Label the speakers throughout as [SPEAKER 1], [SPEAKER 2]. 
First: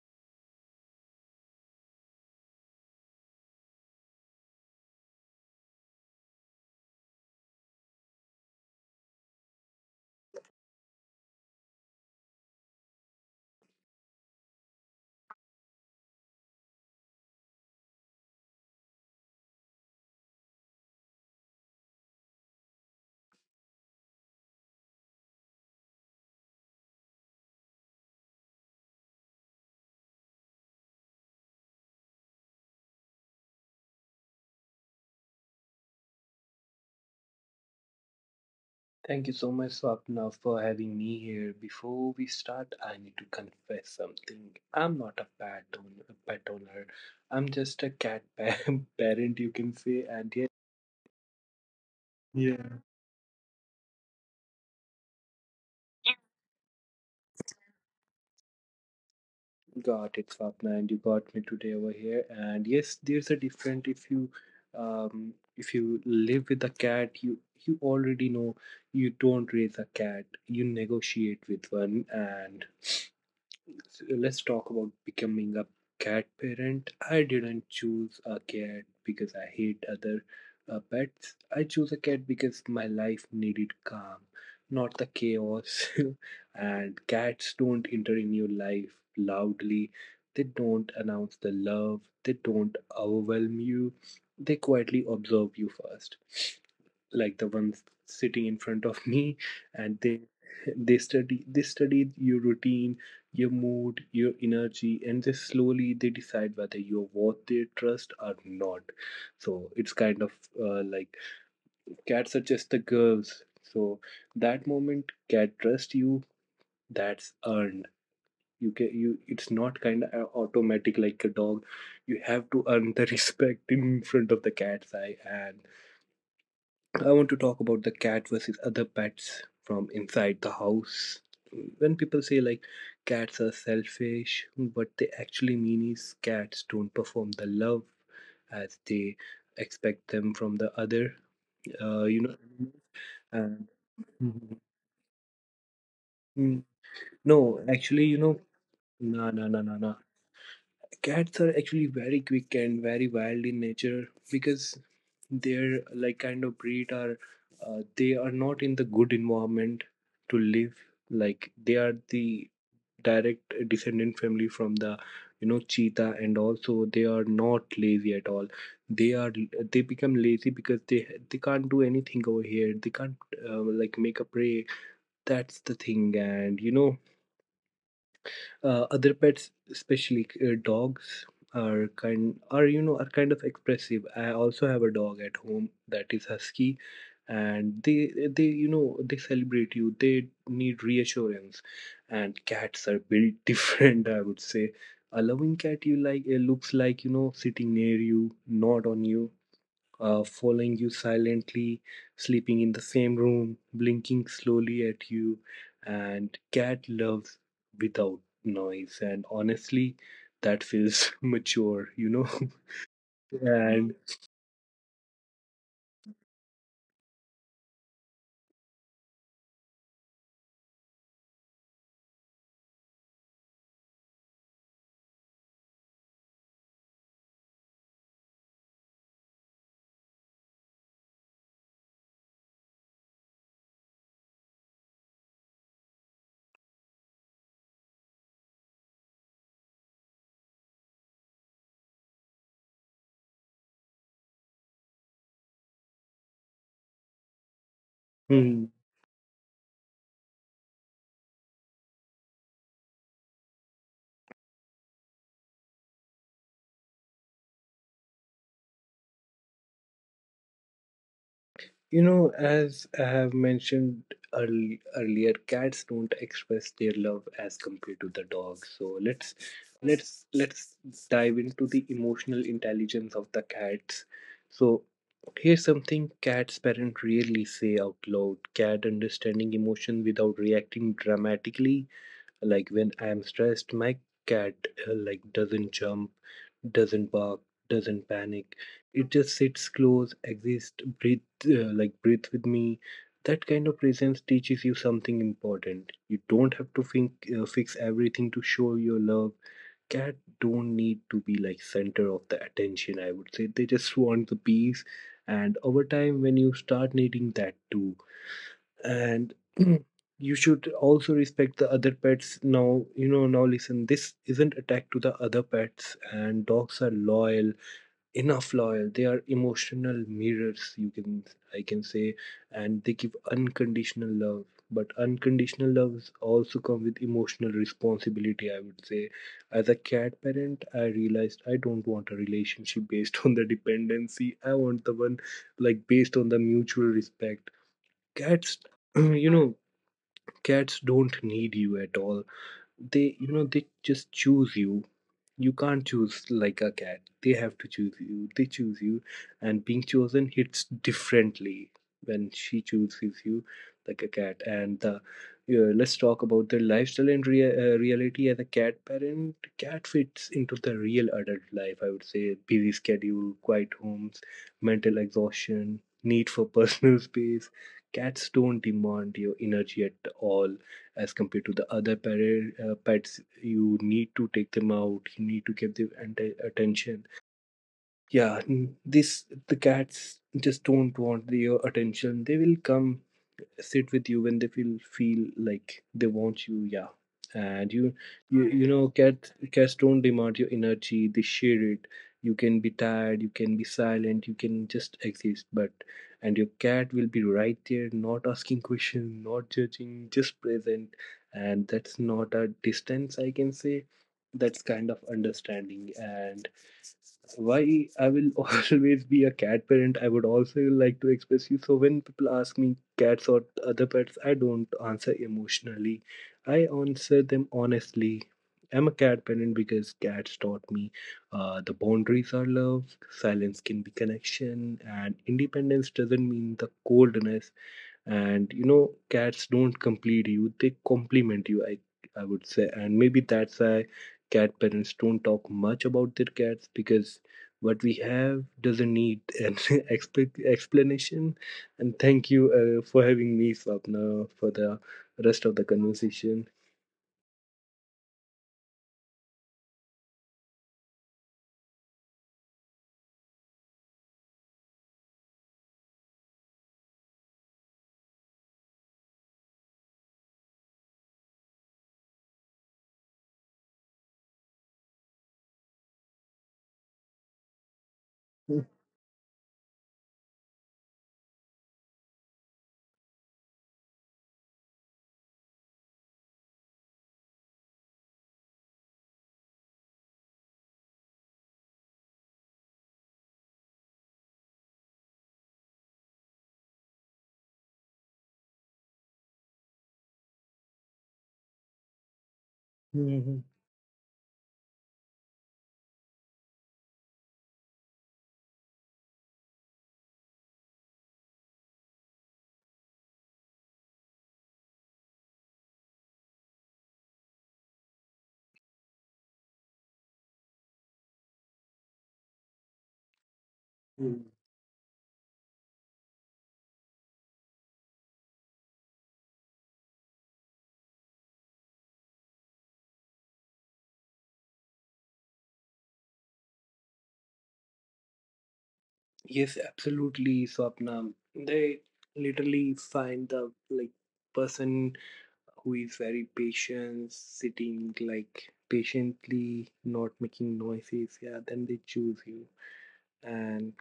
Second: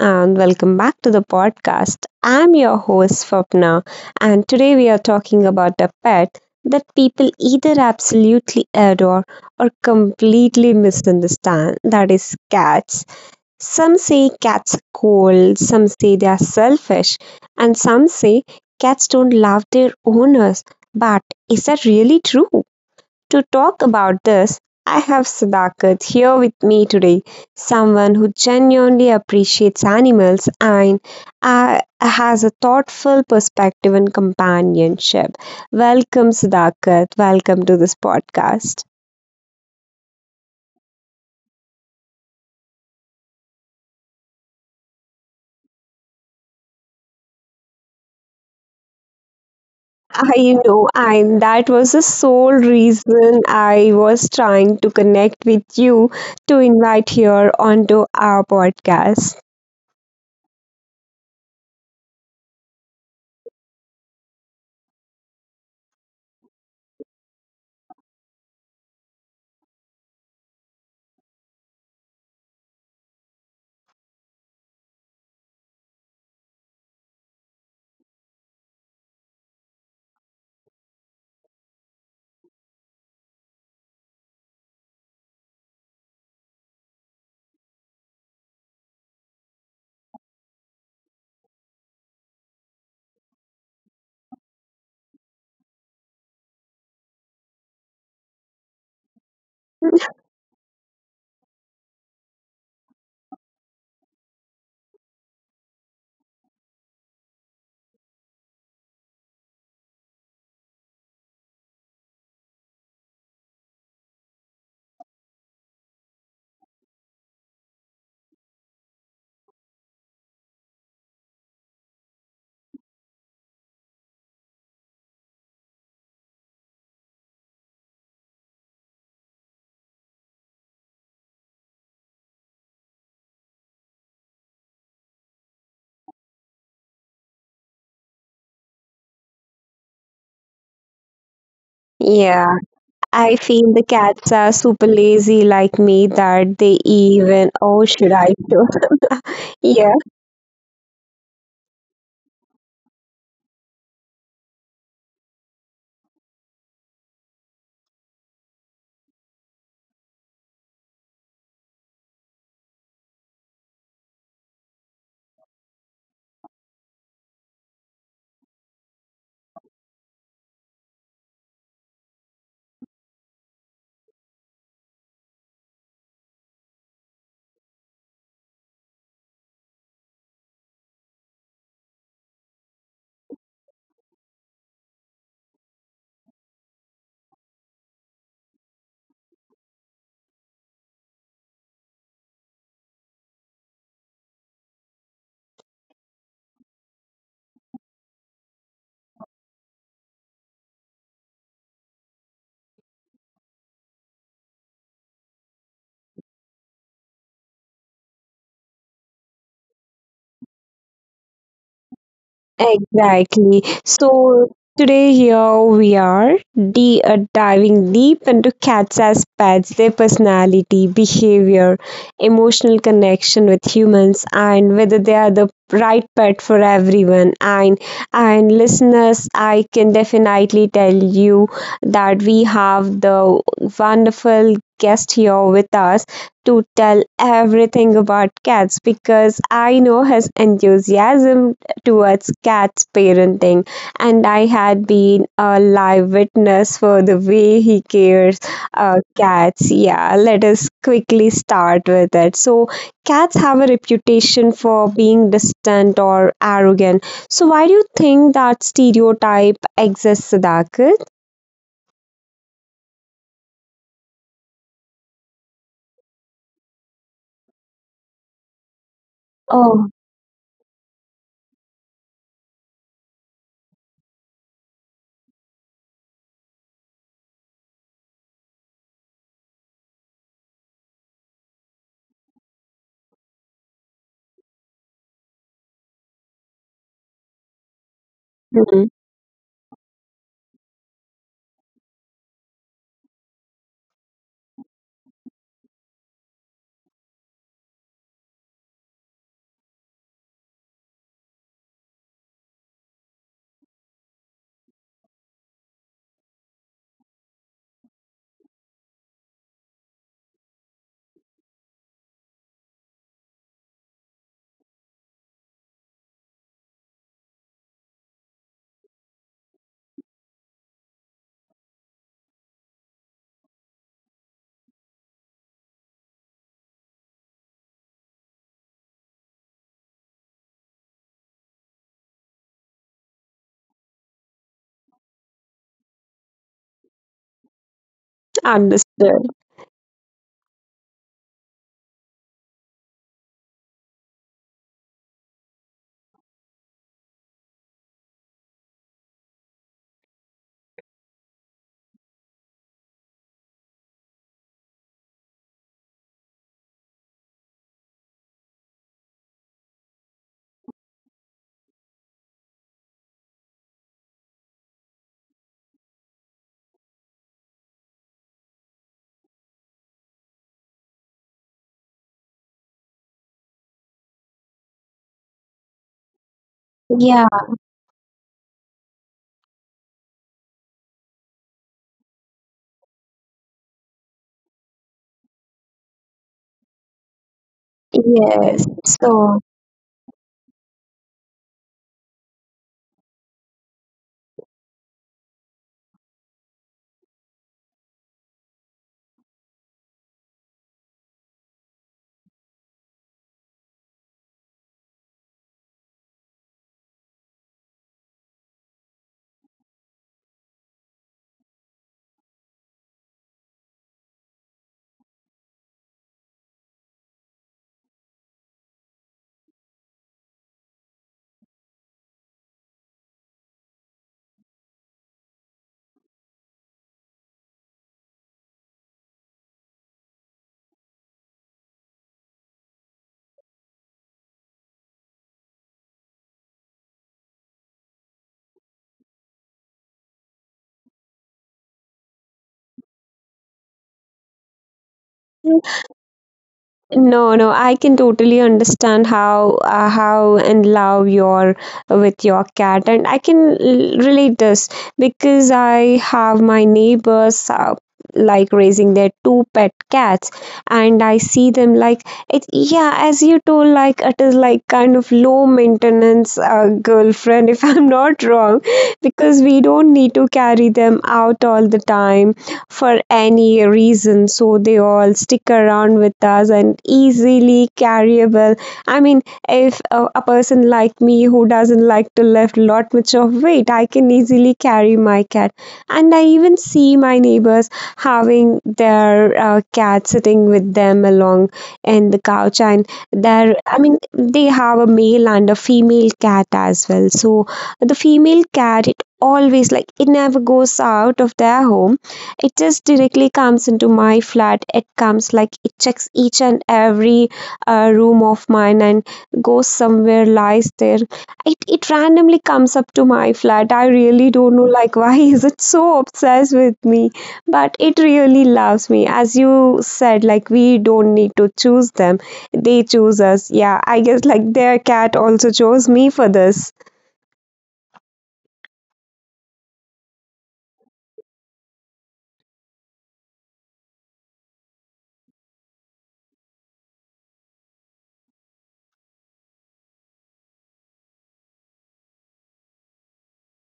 [SPEAKER 1] and welcome back to the podcast. I'm your host, Swapna, and today we are talking about a pet that people either absolutely adore or completely misunderstand, that is, cats. Some say cats are cold, some say they are selfish, and some say cats don't love their owners. But is that really true? To talk about this, I have Sadakat here with me today, someone who genuinely appreciates animals and has a thoughtful perspective on companionship. Welcome, Sadakat. Welcome to this podcast.
[SPEAKER 2] Thank you so much, Swapna, for having me here. Before we start, I need to confess something. I'm not a pet owner. A pet owner. I'm just a cat pa- parent, you can say. And yes,
[SPEAKER 1] I know, and that was the sole
[SPEAKER 2] yeah,
[SPEAKER 1] reason I was trying to connect with you to invite here onto our podcast.
[SPEAKER 2] got it, Swapna, and you got me today over here. And yes, there's a different if you live with a cat, you already know you don't raise a cat. You negotiate with one. And so let's talk about becoming a cat parent. I didn't choose a cat because I hate other pets. I chose a cat because my life needed calm, not the chaos. And cats don't enter in your life loudly. They don't announce the love. They don't overwhelm you. They quietly observe you first, like the ones sitting in front of me, and they studied your routine, your mood, your energy, and just slowly they decide whether you're worth their trust or not. So it's kind of like, cats are just the girls. So that moment cat trust you, that's earned. You it's not kind of automatic like a dog. You have to earn the respect in front of the cat's eye. And I want to talk about the cat versus other pets from inside the house. When people say like cats are selfish, what they actually mean is cats don't perform the love as they expect them from the other, you know.
[SPEAKER 1] Yeah, I
[SPEAKER 2] And
[SPEAKER 1] feel the cats are
[SPEAKER 2] mhm.
[SPEAKER 1] super lazy like me, that
[SPEAKER 2] Mm,
[SPEAKER 1] they even,
[SPEAKER 2] no,
[SPEAKER 1] oh,
[SPEAKER 2] actually,
[SPEAKER 1] should
[SPEAKER 2] you
[SPEAKER 1] I
[SPEAKER 2] know,
[SPEAKER 1] do?
[SPEAKER 2] no, no, no, no,
[SPEAKER 1] Yeah.
[SPEAKER 2] no. Cats are actually very quick and very wild in nature, because their like kind of breed are they are not in the good environment to live. Like they are the direct descendant family from the, you know, cheetah. And also they are not lazy at all. They are, they become lazy because they can't do anything over here. They can't like make a prey, that's the thing. And you know, other pets, especially dogs are kind are, you know, are kind of expressive. I also have a dog at home that is husky, and they you know, they celebrate you, they need reassurance. And cats are built different, I would say. A loving cat, you like it looks like, you know, sitting near you, not on you, following you silently, sleeping in the same room, blinking slowly at you. And cat loves without noise. And honestly, that feels mature, you know?
[SPEAKER 1] Exactly. So today here we are diving deep into cats as pets, their personality, behavior, emotional connection with humans, and whether they are the right pet for everyone. And listeners, I can definitely tell you that we have the wonderful guest here with us to tell everything about cats, because I know his enthusiasm towards cat's parenting, and I had been a live witness for the way he cares
[SPEAKER 2] And
[SPEAKER 1] cats. Yeah, let us quickly start with it. So cats have a reputation for being distant or arrogant, so why do you think that stereotype exists, Sadakit?
[SPEAKER 2] you know, as I have mentioned earlier, cats don't express their love as compared to the dogs. So let's
[SPEAKER 1] Oh.
[SPEAKER 2] let's let's dive into the emotional intelligence of the cats. So here's something cats parents rarely say out loud. Cat understanding emotion without reacting dramatically, like when I'm stressed, my cat like doesn't jump, doesn't bark, doesn't panic.
[SPEAKER 1] Mhm.
[SPEAKER 2] It just sits close, exists, breathe, like breathe with me. That kind of presence teaches you something important. You don't have to think, fix everything to show your love. Cat don't need to be like center of the attention, I would say. They just want the peace. And over time, when you start needing that too. And you should also respect the other pets. Now you know, now listen, this isn't attack to the other pets. And dogs are loyal enough loyal, they are emotional mirrors, you can, I can say. And they give unconditional love, but unconditional loves also come with emotional responsibility, I would say. As a cat parent, I realized I don't want a relationship based on the dependency. I want the one like based on the mutual respect. Cats,
[SPEAKER 1] Understood.
[SPEAKER 2] you know, cats don't need you at all. They, you know, they just choose you. You can't choose like a cat. They have to choose you. They choose you. And being chosen hits differently. When she chooses you like a cat. And the yeah, let's talk about the lifestyle and reality as a cat parent. Cat fits into the real adult life, I would say. Busy schedule, quiet homes, mental exhaustion, need for personal space. Cats don't demand your energy at all as compared to the other pets. You need to take them out, you need to give them attention.
[SPEAKER 1] Yeah.
[SPEAKER 2] Yeah, this the cats just don't want your attention. They will come sit with you when they feel like they want you. Yeah. And you you
[SPEAKER 1] Yes.
[SPEAKER 2] you know, cats
[SPEAKER 1] So
[SPEAKER 2] cats don't demand your energy, they share it. You can be tired, you can be silent, you can just exist. But and your cat will be right there, not asking questions, not judging, just present. And that's not a distance, I can say. That's kind of understanding. And why I will always be a cat parent, I would also like to express you. So when people ask me cats or other pets, I don't answer emotionally. I answer them honestly. I'm a cat parent because cats taught me the boundaries are love, silence can be connection, and independence doesn't mean the coldness. And you know, cats don't complete you, they complement you, I would say. And maybe that's why cat parents don't talk much about their cats, because what we have doesn't need an explanation. And thank you for having me, Swapna, for the rest of the conversation.
[SPEAKER 1] no, no, I can totally understand how in love you're with your cat, and I can relate this because I have my neighbors like raising their two pet cats, and I see them like it. Yeah, as you told, like it is like kind of low maintenance girlfriend, if I'm not wrong, because we don't need to carry them out all the time for any reason, so they all stick around with us and easily carryable. I mean, if a person like me who doesn't like to lift lot much of weight, I can easily carry my cat. And I even see my neighbors having their cat sitting with them along in the couch, and
[SPEAKER 2] Mhm.
[SPEAKER 1] there, I mean, they have a male and a female cat as well. So the female cat, it always like it never goes out of their home, it just directly comes into my flat. It comes like it checks each and every room of mine and goes somewhere, lies there. It randomly comes up to my flat. I
[SPEAKER 2] Mm.
[SPEAKER 1] really don't know like why is it so obsessed with me, but it really loves me. As you said, like we don't need to choose them. They choose us. Yeah, I guess like their cat also chose me for this.
[SPEAKER 2] Yes, absolutely, Swapna. They literally find the like person who is very patient, sitting like patiently, not making noises, yeah, then they choose you. And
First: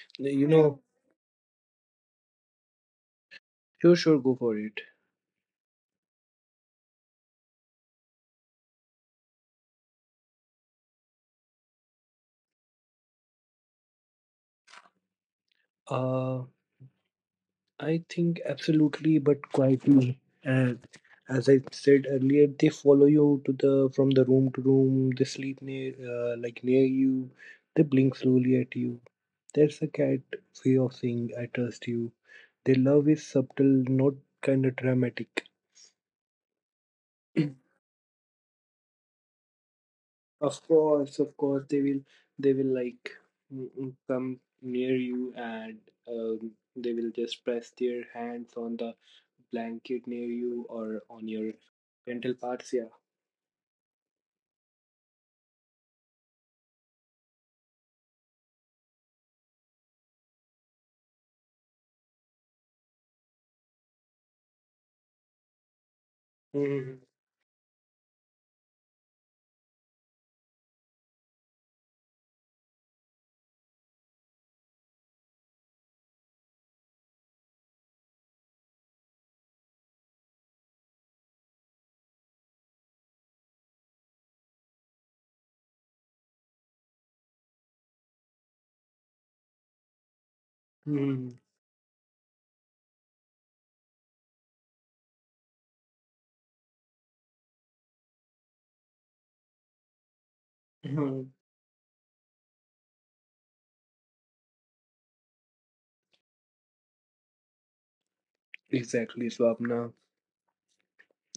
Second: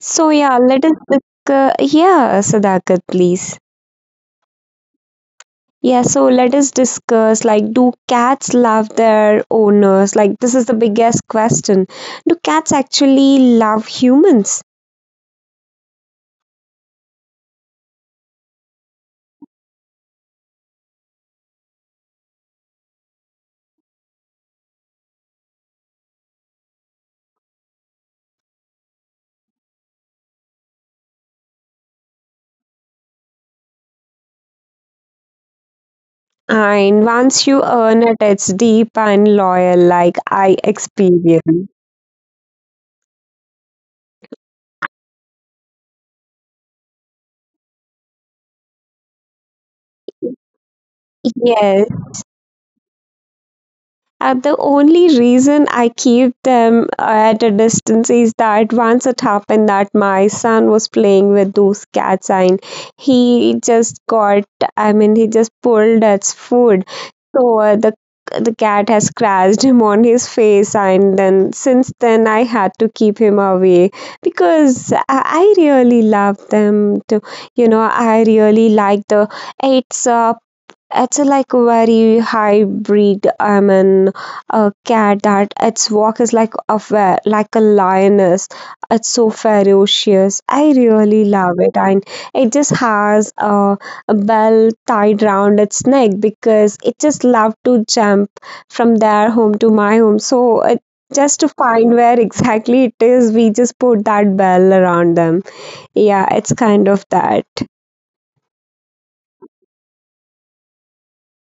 [SPEAKER 1] So
[SPEAKER 2] you
[SPEAKER 1] yeah,
[SPEAKER 2] know,
[SPEAKER 1] let us discuss. Yeah, Sadakat, please.
[SPEAKER 2] sure, sure, go for it.
[SPEAKER 1] Yeah, so let us discuss, like, do cats love their owners? Like, this is the biggest question. Do cats actually love humans?
[SPEAKER 2] Uh, I think absolutely, but quietly. And as I said earlier, they follow you to the from the room to room. They sleep near, like near you. They blink slowly at you. That's a cat way of saying I trust you. Their love is subtle, not kind of dramatic.
[SPEAKER 1] And once you earn it, it's deep and loyal, like I
[SPEAKER 2] Of course,
[SPEAKER 1] experience.
[SPEAKER 2] they will, they will like, come near you. And they will just press their hands on the blanket near you or on your
[SPEAKER 1] Yes.
[SPEAKER 2] genital parts. Yeah.
[SPEAKER 1] The only reason I keep them at a distance is that once it happened that my son was playing with those cats and he just got, I mean, he just pulled its food
[SPEAKER 2] Mhm.
[SPEAKER 1] over the— the cat has scratched him on his face, and then since then I had to keep him away, because I really love them to, you know, I really like the— it's a— like very high breed. I mean, a cat that its walk is like a like a lioness. It's so ferocious. I really
[SPEAKER 2] Mhm.
[SPEAKER 1] love it. And it just has a bell tied round its neck because it just love to jump from their home to my home. So it,
[SPEAKER 2] Mhm.
[SPEAKER 1] just to find where exactly it is, we just put that bell around them. Yeah, it's kind of that.
[SPEAKER 2] Exactly, Swapna.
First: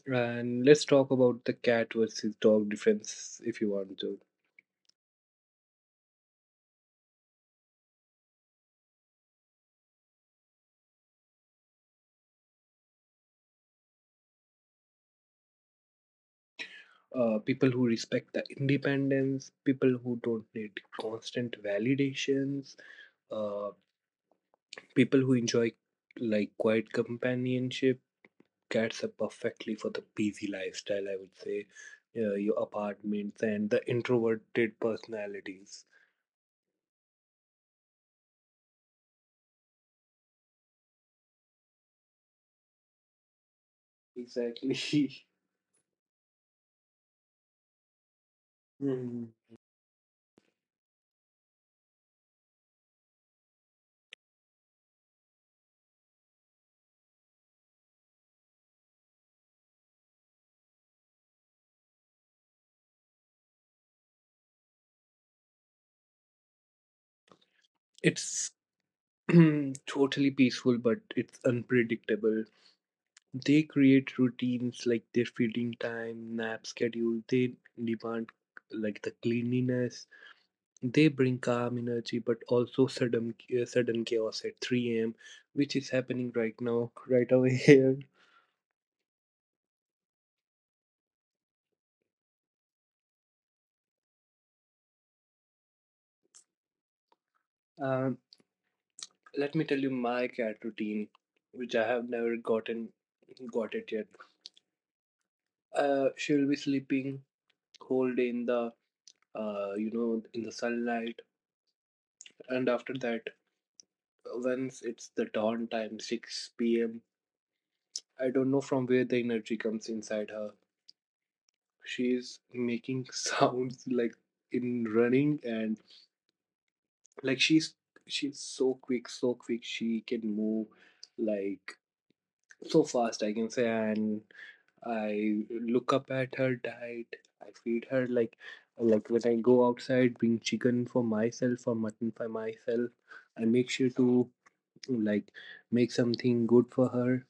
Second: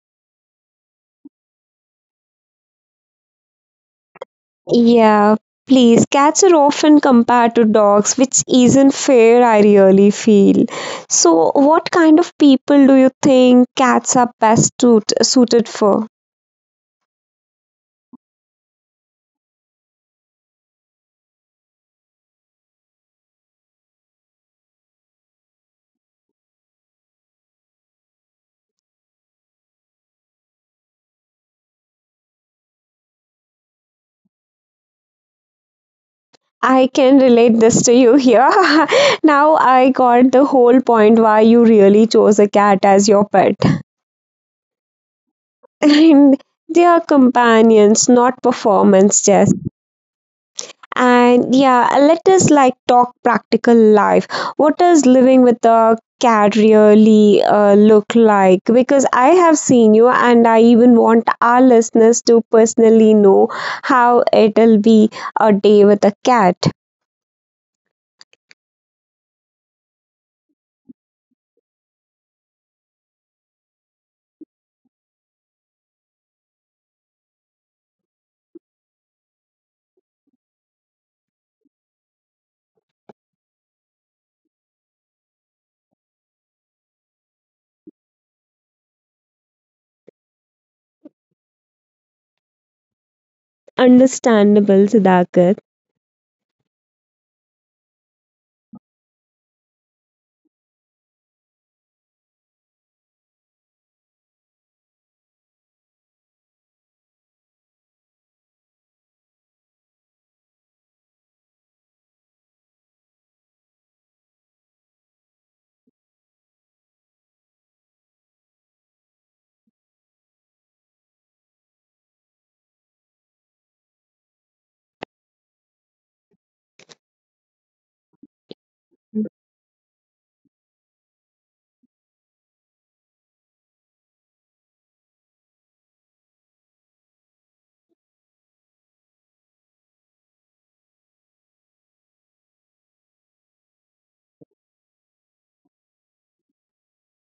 [SPEAKER 2] And let's talk about the cat versus dog difference, if you want to.
[SPEAKER 1] Yeah, please. Cats are often compared to dogs, which isn't fair, I really feel. So what kind of people do you think cats are best suited for?
[SPEAKER 2] People who respect the independence, people who don't need constant validations, uh. People who enjoy like quiet companionship. Cats are perfectly for the busy lifestyle, I would say. Your apartments and the introverted personalities.
[SPEAKER 1] I can relate this to you here. Now I got the whole point why you really chose a cat as your pet.
[SPEAKER 2] Exactly.
[SPEAKER 1] And they are companions, not performance
[SPEAKER 2] Hmm.
[SPEAKER 1] chess. And yeah, let us like talk practical life. What does living with a cat really look like? Because I have seen you, and I even want our listeners to personally know how it'll be a day with a cat.
[SPEAKER 2] It's totally peaceful, but it's unpredictable. They create routines like their feeding time, nap schedule. They demand like the cleanliness. They bring calm energy, but also sudden chaos at 3 a.m., which is happening right now, right over here.
[SPEAKER 1] Understandable, Sudhakar.
[SPEAKER 2] Um, Let me tell you my cat routine, which I have never got it yet. She will be sleeping whole day in the, you know, in the sunlight. And after that, once it's the dawn time, 6 p.m., I don't know from where the energy comes inside her. She is making sounds like in running. And like she's so quick she can move like so fast, I can say. And I look up at her diet, I feed her like when I go outside bring chicken for myself or mutton for myself, I make sure to like make something good for her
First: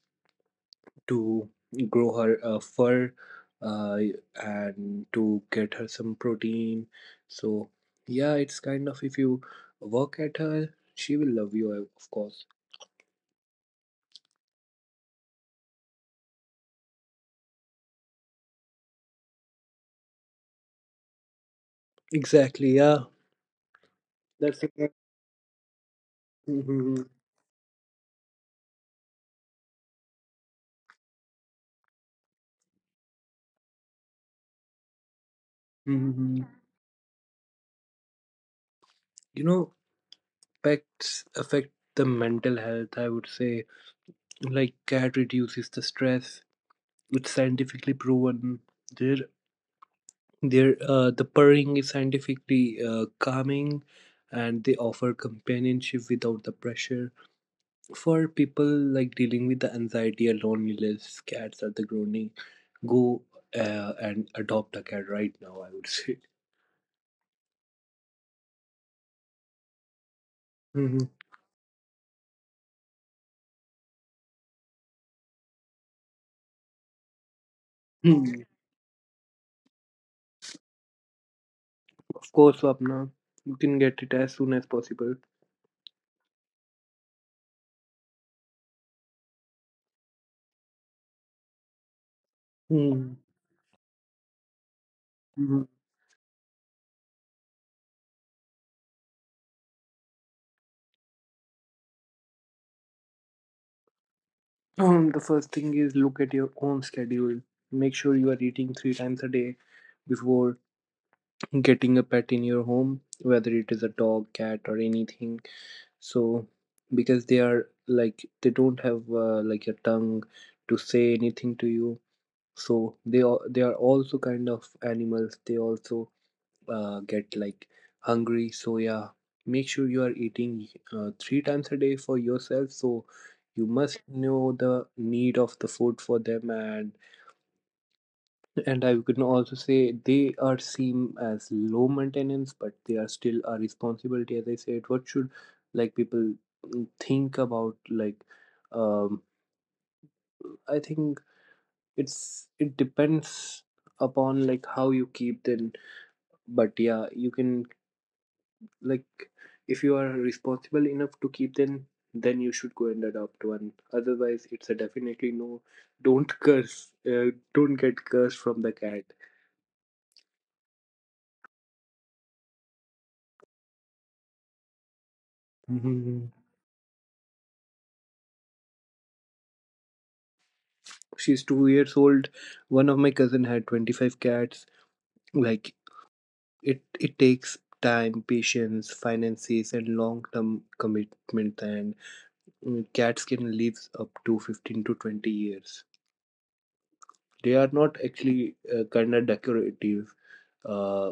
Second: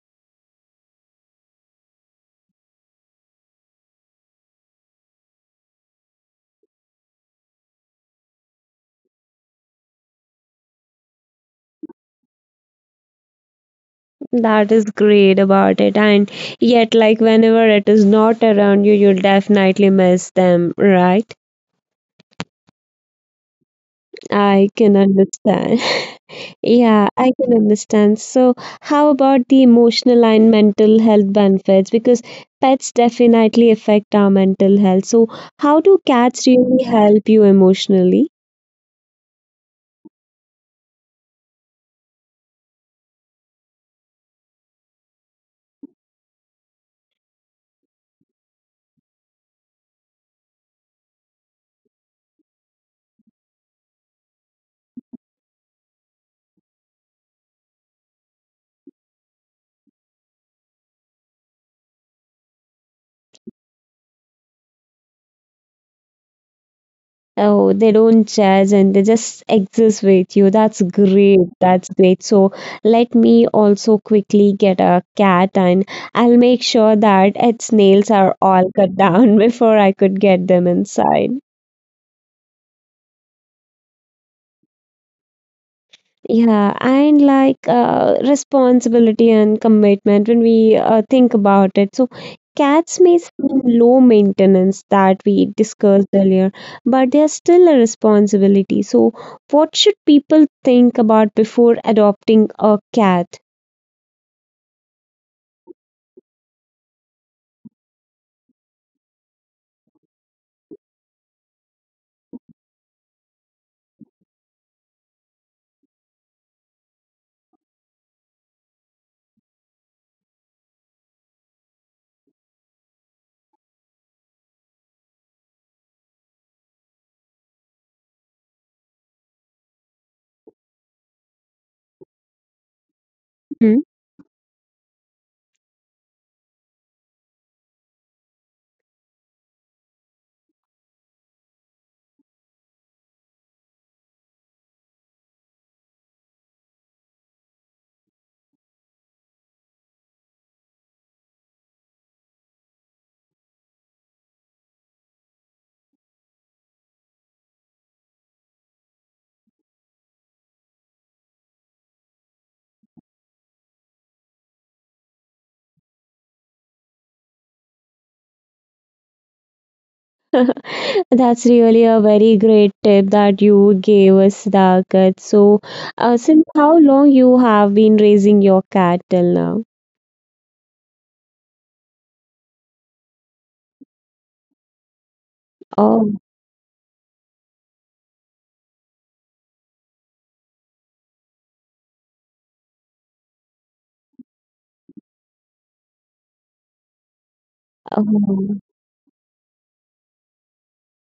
[SPEAKER 2] to grow her fur, uh, and to get her some protein. So yeah, it's kind of, if you work at her, she will love you, of course.
[SPEAKER 1] That is great about it. And yet, like, whenever it is not around you, you'll definitely miss them, right?
[SPEAKER 2] Exactly, yeah. That's
[SPEAKER 1] I
[SPEAKER 2] the- kind-
[SPEAKER 1] can understand.
[SPEAKER 2] Mhm,
[SPEAKER 1] Yeah, I can understand. So how about the emotional and mental health benefits? Because pets definitely affect our mental health. So how do
[SPEAKER 2] mhm.
[SPEAKER 1] cats really help you emotionally?
[SPEAKER 2] You know, pets affect the mental health, I would say. Like, cat reduces the stress, it's scientifically proven. Their Their the purring is scientifically calming, and they offer companionship without the pressure. For people like dealing with the anxiety or loneliness, cats are the groaning. Go and adopt a cat right now, I would say.
[SPEAKER 1] Oh, they don't judge and they just exist with you. That's
[SPEAKER 2] Mhm.
[SPEAKER 1] great. That's great. So let me also quickly get a cat, and I'll make sure that its nails are
[SPEAKER 2] Mm.
[SPEAKER 1] all cut down before I could get them inside.
[SPEAKER 2] Of course, Swapna, you can get it as soon as possible.
[SPEAKER 1] Yeah, and like responsibility and commitment when we think about it. So cats may
[SPEAKER 2] Mm.
[SPEAKER 1] seem low maintenance, that we
[SPEAKER 2] Mhm.
[SPEAKER 1] discussed earlier, but they are still a responsibility. So what should people think about before adopting a cat?
[SPEAKER 2] The first thing is look at your own schedule. Make sure you are eating three times a day before getting a pet in your home, whether it is a dog, cat, or anything. So because they are like, they don't have like a tongue to say anything to you. So they are also kind of animals. They also get like hungry. So yeah, make sure you are eating three times a day for yourself, so you must know the need of the food for them. And I could also say they are seen as low maintenance, but they are still a responsibility. As I said, what should like people think about? Like, um, I think it's it depends upon like how you keep them. But yeah, you can, like, if you are responsible enough to keep them, then you should go and adopt one. Otherwise, it's a definitely no. Don't curse. Don't get cursed from the cat.
[SPEAKER 1] That's really a very great tip that you gave us, Dakat. So since how long you have been raising your cat till now?
[SPEAKER 2] She's 2 years old. One of my cousin had 25 cats, like
[SPEAKER 1] Oh,
[SPEAKER 2] it takes time, patience, finances and long-term commitment. And cats can live up to 15 to 20 years. They are not actually
[SPEAKER 1] oh,
[SPEAKER 2] kind of decorative. uh,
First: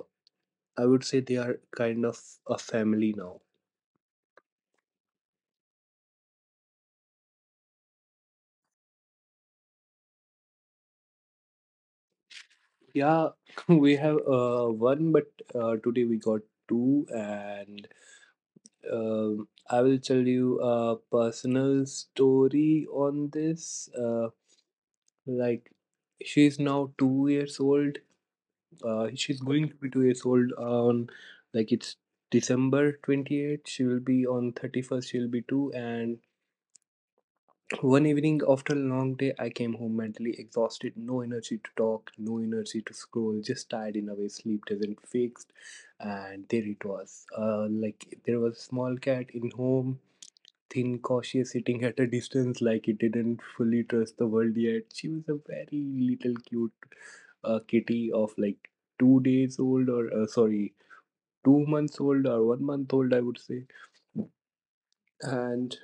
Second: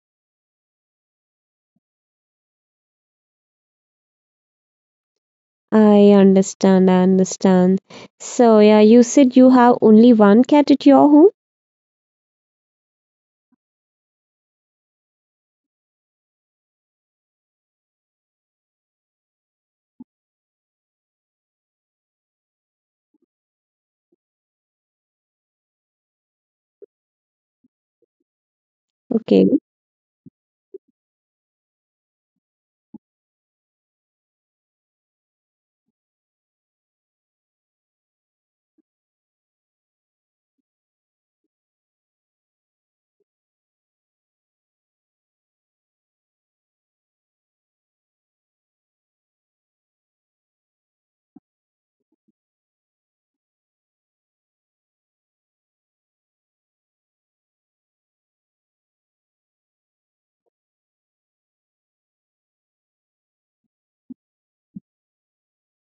[SPEAKER 2] I would say they are kind of a family now.
[SPEAKER 1] I understand. I understand. So yeah, you said you have only one cat at your home.
[SPEAKER 2] Yeah, we have one, but today we got two. And I will tell you a personal story on this. Like, she's now 2 years old. She's
[SPEAKER 1] Okay.
[SPEAKER 2] going to be 2 years old on, like, it's December 28th. She will be on 31st, she'll be two. And one evening after a long day, I came home mentally exhausted, no energy to talk, no energy to scroll, just tired in a way sleep doesn't fix. And there it was. There was a small cat in home, thin, cautious, sitting at a distance like it didn't fully trust the world yet. She was a very little cute kitty of, like, 2 days old, or sorry, 2 months old or 1 month old, I would say. And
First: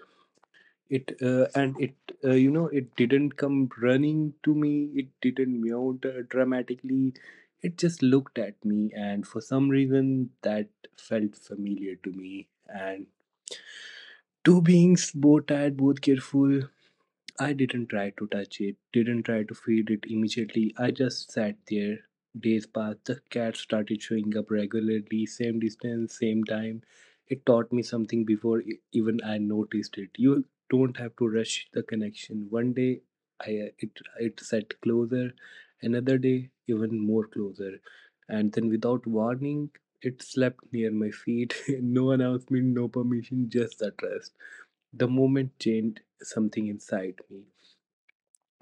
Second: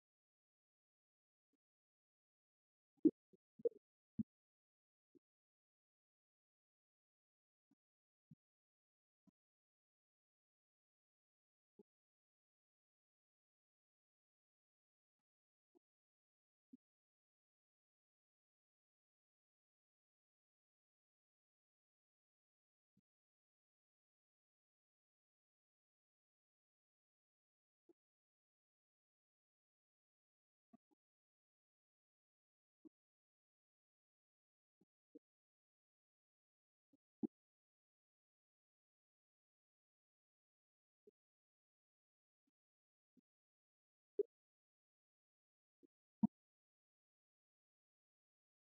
[SPEAKER 2] it, you know, it didn't come running to me. It didn't meow dramatically. It just looked at me, and for some reason that felt familiar to me. And two beings, both tired, both careful, I didn't try to touch it, didn't try to feed it immediately. I just sat there. Days passed, the cat started showing up regularly, same distance, same time. It taught me something before even I noticed it. You don't have to rush the connection. One day I it it sat closer, another day even more closer. And then without warning, it slept near my feet. No announcement, no permission, just the trust. The moment changed something inside me.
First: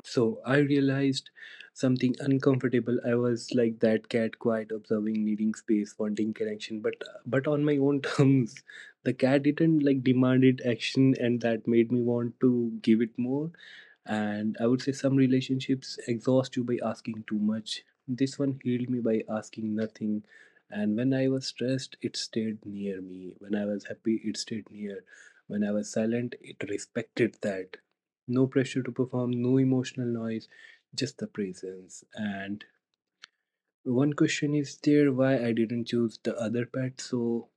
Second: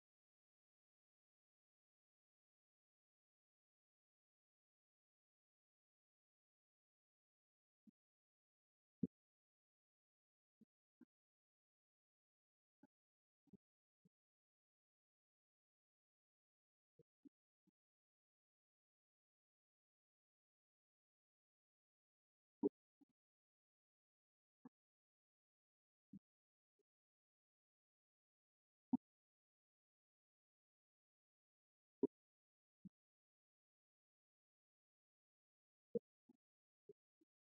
[SPEAKER 2] So I realized something uncomfortable. I was like that cat, quiet, observing, needing space, wanting connection, but on my own terms. The cat didn't like demanded action, and that made me want to give it more. And I would say some relationships exhaust you by asking too much. This one healed me by asking nothing. And when I was stressed, it stayed near me. When I was happy, it stayed near. When I was silent, it respected that. No pressure to perform, no emotional noise, just the presence. And one question is there, why I didn't choose the other pet. So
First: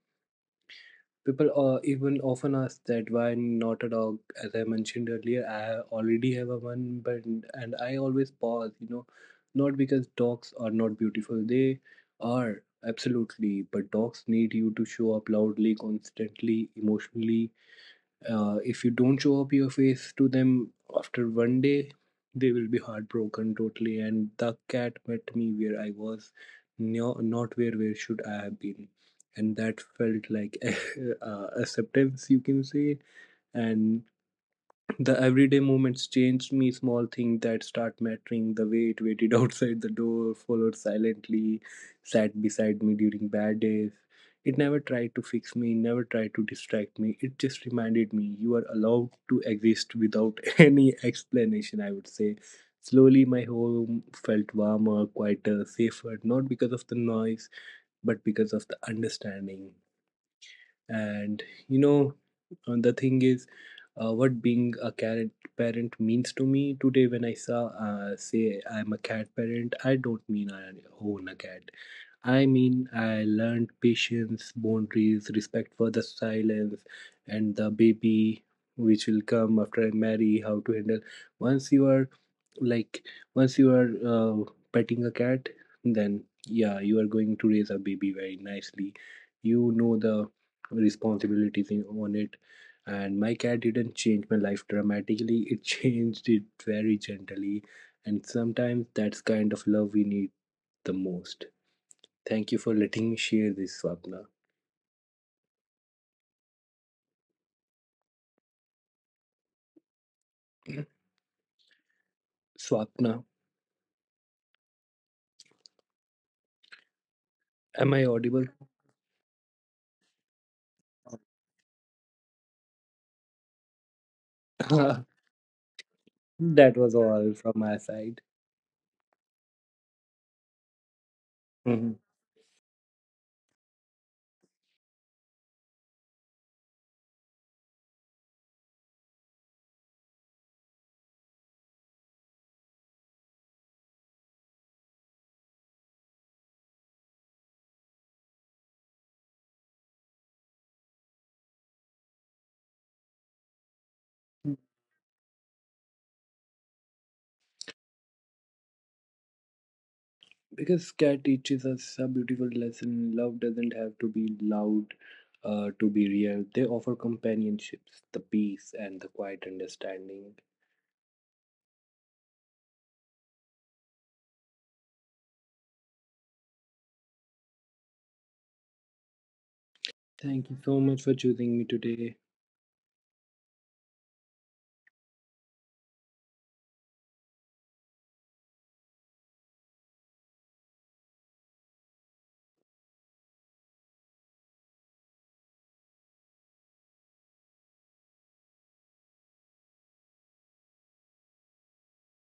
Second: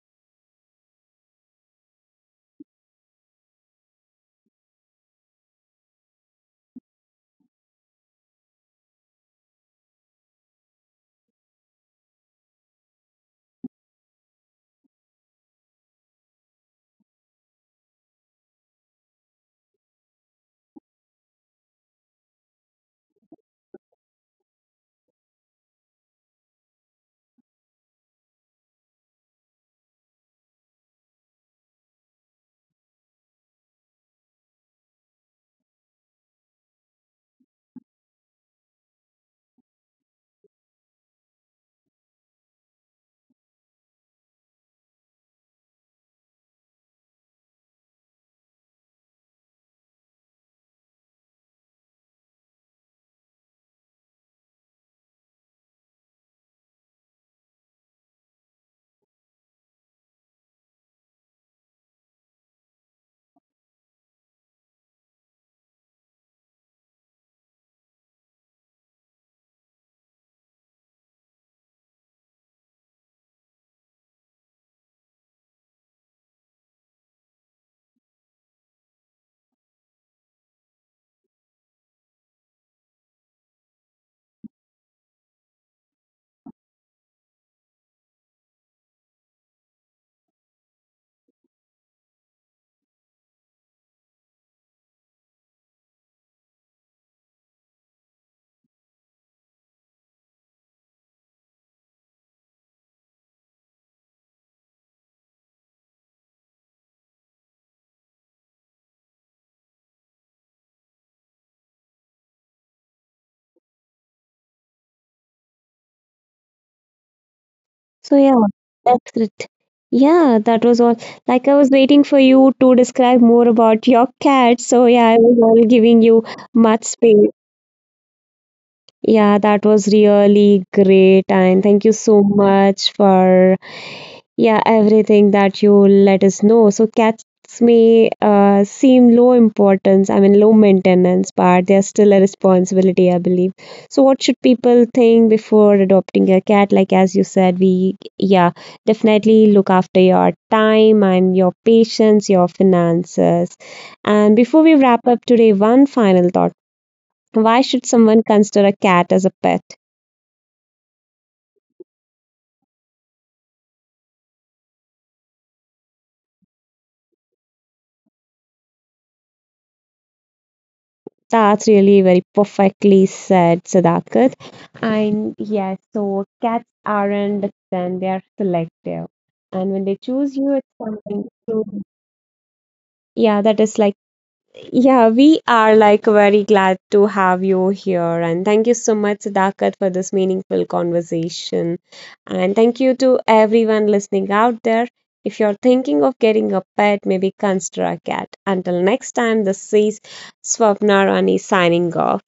[SPEAKER 2] people even often ask that why not a dog. As I mentioned earlier, I already have a one, but and I always pause. You know, not because dogs are not beautiful, they are, absolutely, but dogs need you to show up loudly, constantly, emotionally. If you don't show up your face to them after 1 day, they will be heartbroken totally. And the cat met me where I was, no, not where should I have been. And that felt like acceptance, you can say. And the everyday moments changed me, small things that start mattering. The way it waited outside the door, followed silently, sat beside me during bad days. It never tried to fix me, never tried to distract me. It just reminded me you are allowed to exist without any explanation, I would say. Slowly, my home felt warmer, quieter, safer, not because of the noise, but because of the understanding. And, you know, and the thing is, what being a cat parent means to me today. When I saw, say, I'm a cat parent, I don't mean I own a cat, I mean I learned patience, boundaries, respect for the silence. And the baby, which will come after I marry, how to handle. Once you are, like, once you are, petting a cat, then yeah, you are going to raise a baby very nicely. You know the responsibilities in, on it. And my cat didn't change my life dramatically, it changed it very gently. And sometimes that's kind of love we need the most. Thank you for letting me share this, Swapna. Swapna, am I
[SPEAKER 1] So yeah,
[SPEAKER 2] audible?
[SPEAKER 1] that's it. Yeah, that was all. Like I was waiting for you to describe more about your cat. So yeah, I was all giving you
[SPEAKER 2] That
[SPEAKER 1] much
[SPEAKER 2] was
[SPEAKER 1] space.
[SPEAKER 2] all from my side.
[SPEAKER 1] Yeah, that was really great. And thank you
[SPEAKER 2] Mhm.
[SPEAKER 1] so much for yeah, everything that you let us know. So cats may seem low importance, I mean low maintenance, but they're still a responsibility, I believe. So what should people think before adopting a cat? Like as you said, we, yeah, definitely look after your time and your patience, your finances. And before we wrap up today, one final thought. Why should someone consider a cat as a pet?
[SPEAKER 2] Because cat teaches us a beautiful lesson. Love doesn't have to be loud to be real. They offer companionships, the peace and the quiet understanding.
[SPEAKER 1] That's really very perfectly said, Sadakat. And yes, so cats aren't distant, they are selective. And when they choose
[SPEAKER 2] Thank
[SPEAKER 1] you,
[SPEAKER 2] you
[SPEAKER 1] it's
[SPEAKER 2] so much for
[SPEAKER 1] something
[SPEAKER 2] choosing me
[SPEAKER 1] to.
[SPEAKER 2] today.
[SPEAKER 1] Yeah, that is like, yeah, we are like very glad to have you here. And thank you so much, Sadakat, for this meaningful conversation. And thank you to everyone listening out there. If you're thinking of getting a pet, maybe consider a cat. Until next time, this is Swapna Rani signing off.